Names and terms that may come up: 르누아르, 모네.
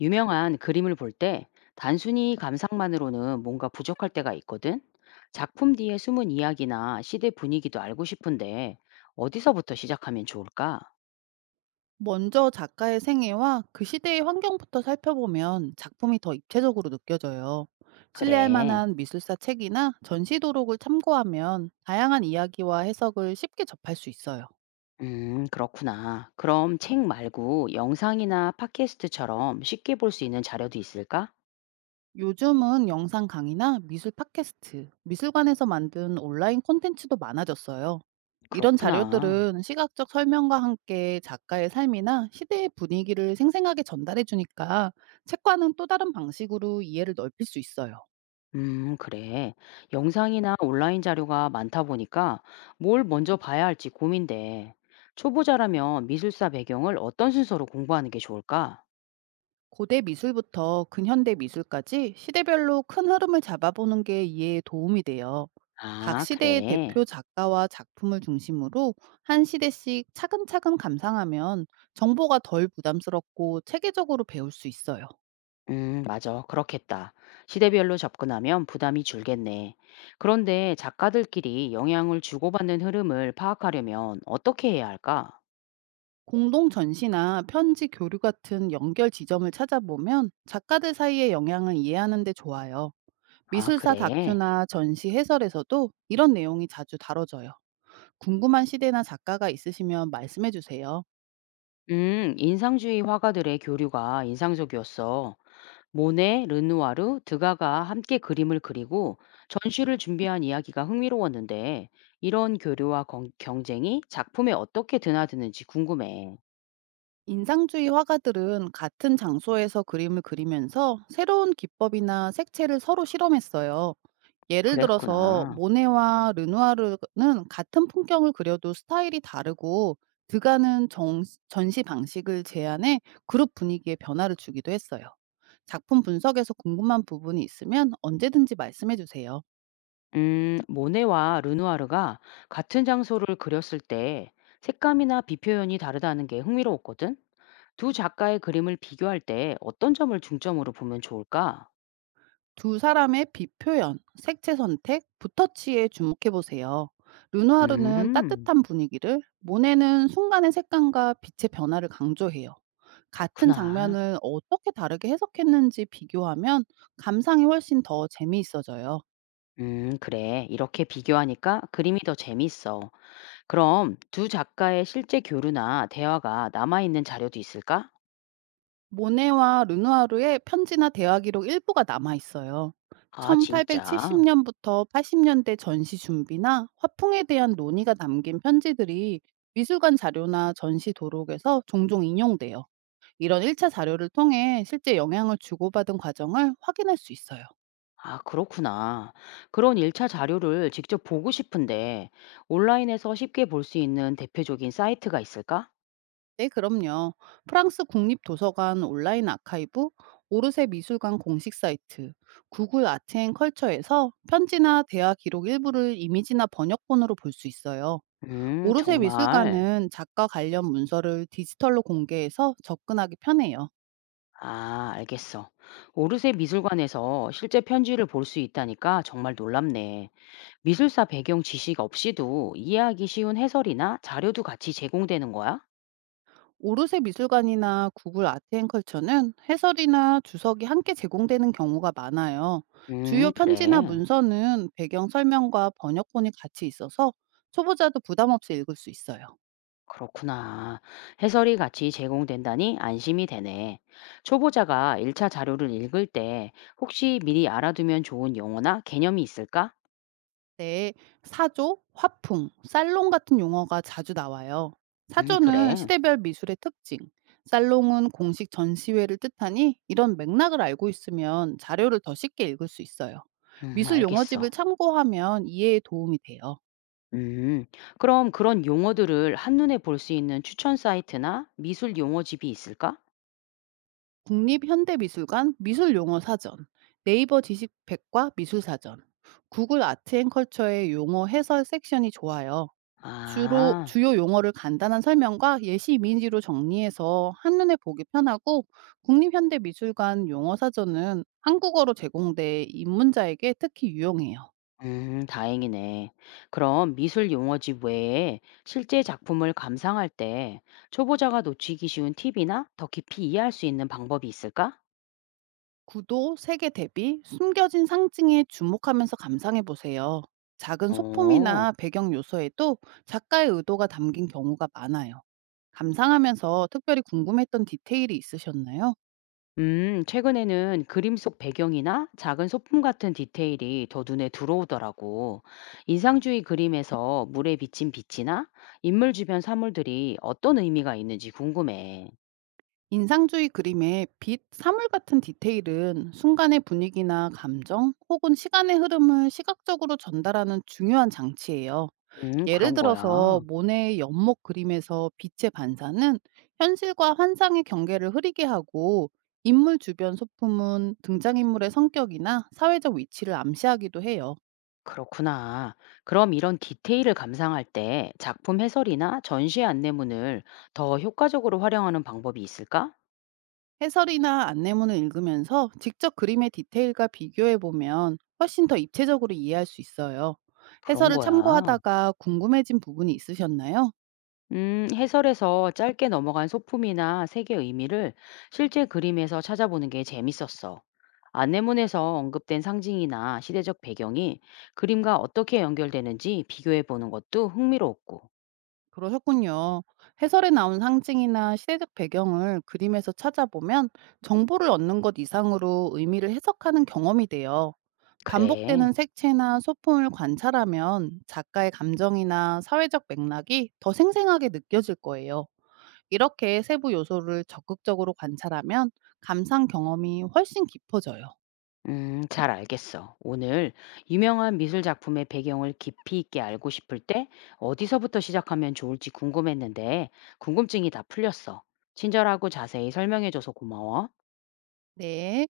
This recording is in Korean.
유명한 그림을 볼 때 단순히 감상만으로는 뭔가 부족할 때가 있거든. 작품 뒤에 숨은 이야기나 시대 분위기도 알고 싶은데 어디서부터 시작하면 좋을까? 먼저 작가의 생애와 그 시대의 환경부터 살펴보면 작품이 더 입체적으로 느껴져요. 신뢰할 그래. 만한 미술사 책이나 전시 도록을 참고하면 다양한 이야기와 해석을 쉽게 접할 수 있어요. 그렇구나. 그럼 책 말고 영상이나 팟캐스트처럼 쉽게 볼 수 있는 자료도 있을까? 요즘은 영상 강의나 미술 팟캐스트, 미술관에서 만든 온라인 콘텐츠도 많아졌어요. 이런 그렇구나. 자료들은 시각적 설명과 함께 작가의 삶이나 시대의 분위기를 생생하게 전달해 주니까 책과는 또 다른 방식으로 이해를 넓힐 수 있어요. 그래. 영상이나 온라인 자료가 많다 보니까 뭘 먼저 봐야 할지 고민돼. 초보자라면 미술사 배경을 어떤 순서로 공부하는 게 좋을까? 고대 미술부터 근현대 미술까지 시대별로 큰 흐름을 잡아보는 게 이해에 도움이 돼요. 각 아, 시대의 그래. 대표 작가와 작품을 중심으로 한 시대씩 차근차근 감상하면 정보가 덜 부담스럽고 체계적으로 배울 수 있어요. 맞아. 그렇겠다. 시대별로 접근하면 부담이 줄겠네. 그런데 작가들끼리 영향을 주고받는 흐름을 파악하려면 어떻게 해야 할까? 공동 전시나 편지 교류 같은 연결 지점을 찾아보면 작가들 사이의 영향을 이해하는 데 좋아요. 아, 미술사 그래. 다큐나 전시 해설에서도 이런 내용이 자주 다뤄져요. 궁금한 시대나 작가가 있으시면 말씀해 주세요. 인상주의 화가들의 교류가 인상적이었어. 모네, 르누아르, 드가가 함께 그림을 그리고 전시를 준비한 이야기가 흥미로웠는데 이런 교류와 경쟁이 작품에 어떻게 드나드는지 궁금해. 인상주의 화가들은 같은 장소에서 그림을 그리면서 새로운 기법이나 색채를 서로 실험했어요. 예를 들어서 그랬구나. 모네와 르누아르는 같은 풍경을 그려도 스타일이 다르고 드가는 전시 방식을 제안해 그룹 분위기에 변화를 주기도 했어요. 작품 분석에서 궁금한 부분이 있으면 언제든지 말씀해 주세요. 모네와 르누아르가 같은 장소를 그렸을 때 색감이나 비표현이 다르다는 게 흥미로웠거든. 두 작가의 그림을 비교할 때 어떤 점을 중점으로 보면 좋을까? 두 사람의 비표현, 색채 선택, 붓터치에 주목해 보세요. 르누아르는 음, 따뜻한 분위기를, 모네는 순간의 색감과 빛의 변화를 강조해요. 같은 그렇구나. 장면을 어떻게 다르게 해석했는지 비교하면 감상이 훨씬 더 재미있어져요. 그래. 이렇게 비교하니까 그림이 더 재밌어. 그럼 두 작가의 실제 교류나 대화가 남아있는 자료도 있을까? 모네와 르누아르의 편지나 대화 기록 일부가 남아 있어요. 아, 진짜? 1870년부터 80년대 전시 준비나 화풍에 대한 논의가 담긴 편지들이 미술관 자료나 전시 도록에서 종종 인용돼요. 이런 1차 자료를 통해 실제 영향을 주고받은 과정을 확인할 수 있어요. 아, 그렇구나. 그런 1차 자료를 직접 보고 싶은데 온라인에서 쉽게 볼 수 있는 대표적인 사이트가 있을까? 네, 그럼요. 프랑스 국립도서관 온라인 아카이브, 오르세 미술관 공식 사이트, 구글 아트 앤 컬처에서 편지나 대화 기록 일부를 이미지나 번역본으로 볼 수 있어요. 오르세 정말. 미술관은 작가 관련 문서를 디지털로 공개해서 접근하기 편해요. 아, 알겠어. 오르세 미술관에서 실제 편지를 볼 수 있다니까 정말 놀랍네. 미술사 배경 지식 없이도 이해하기 쉬운 해설이나 자료도 같이 제공되는 거야? 오르세 미술관이나 구글 아트앤컬처는 해설이나 주석이 함께 제공되는 경우가 많아요. 주요 편지나 그래. 문서는 배경 설명과 번역본이 같이 있어서 초보자도 부담 없이 읽을 수 있어요. 그렇구나. 해설이 같이 제공된다니 안심이 되네. 초보자가 1차 자료를 읽을 때 혹시 미리 알아두면 좋은 용어나 개념이 있을까? 네, 사조, 화풍, 살롱 같은 용어가 자주 나와요. 사조는 그래. 시대별 미술의 특징, 살롱은 공식 전시회를 뜻하니 이런 맥락을 알고 있으면 자료를 더 쉽게 읽을 수 있어요. 미술 용어집을 알겠어. 참고하면 이해에 도움이 돼요. 음, 그럼 그런 용어들을 한눈에 볼 수 있는 추천 사이트나 미술 용어집이 있을까? 국립현대미술관 미술용어사전, 네이버 지식백과 미술사전, 구글 아트앤컬처의 용어 해설 섹션이 좋아요. 주로 아, 주요 용어를 간단한 설명과 예시 이미지로 정리해서 한눈에 보기 편하고 국립현대미술관 용어사전은 한국어로 제공돼 입문자에게 특히 유용해요. 다행이네. 그럼 미술 용어집 외에 실제 작품을 감상할 때 초보자가 놓치기 쉬운 팁이나 더 깊이 이해할 수 있는 방법이 있을까? 구도, 색의 대비, 숨겨진 상징에 주목하면서 감상해 보세요. 작은 어. 소품이나 배경 요소에도 작가의 의도가 담긴 경우가 많아요. 감상하면서 특별히 궁금했던 디테일이 있으셨나요? 최근에는 그림 속 배경이나 작은 소품 같은 디테일이 더 눈에 들어오더라고. 인상주의 그림에서 물에 비친 빛이나 인물 주변 사물들이 어떤 의미가 있는지 궁금해. 인상주의 그림의 빛, 사물 같은 디테일은 순간의 분위기나 감정 혹은 시간의 흐름을 시각적으로 전달하는 중요한 장치예요. 예를 그런 들어서 거야. 모네의 연목 그림에서 빛의 반사는 현실과 환상의 경계를 흐리게 하고 인물 주변 소품은 등장인물의 성격이나 사회적 위치를 암시하기도 해요. 그렇구나. 그럼 이런 디테일을 감상할 때 작품 해설이나 전시 안내문을 더 효과적으로 활용하는 방법이 있을까? 해설이나 안내문을 읽으면서 직접 그림의 디테일과 비교해 보면 훨씬 더 입체적으로 이해할 수 있어요. 그런 해설을 거야. 참고하다가 궁금해진 부분이 있으셨나요? 해설에서 짧게 넘어간 소품이나 색의 의미를 실제 그림에서 찾아보는 게 재밌었어. 안내문에서 언급된 상징이나 시대적 배경이 그림과 어떻게 연결되는지 비교해 보는 것도 흥미로웠고. 그러셨군요. 해설에 나온 상징이나 시대적 배경을 그림에서 찾아보면 정보를 얻는 것 이상으로 의미를 해석하는 경험이 돼요. 그래. 반복되는 색채나 소품을 관찰하면 작가의 감정이나 사회적 맥락이 더 생생하게 느껴질 거예요. 이렇게 세부 요소를 적극적으로 관찰하면 감상 경험이 훨씬 깊어져요. 잘 알겠어. 오늘 유명한 미술 작품의 배경을 깊이 있게 알고 싶을 때 어디서부터 시작하면 좋을지 궁금했는데 궁금증이 다 풀렸어. 친절하고 자세히 설명해줘서 고마워. 네.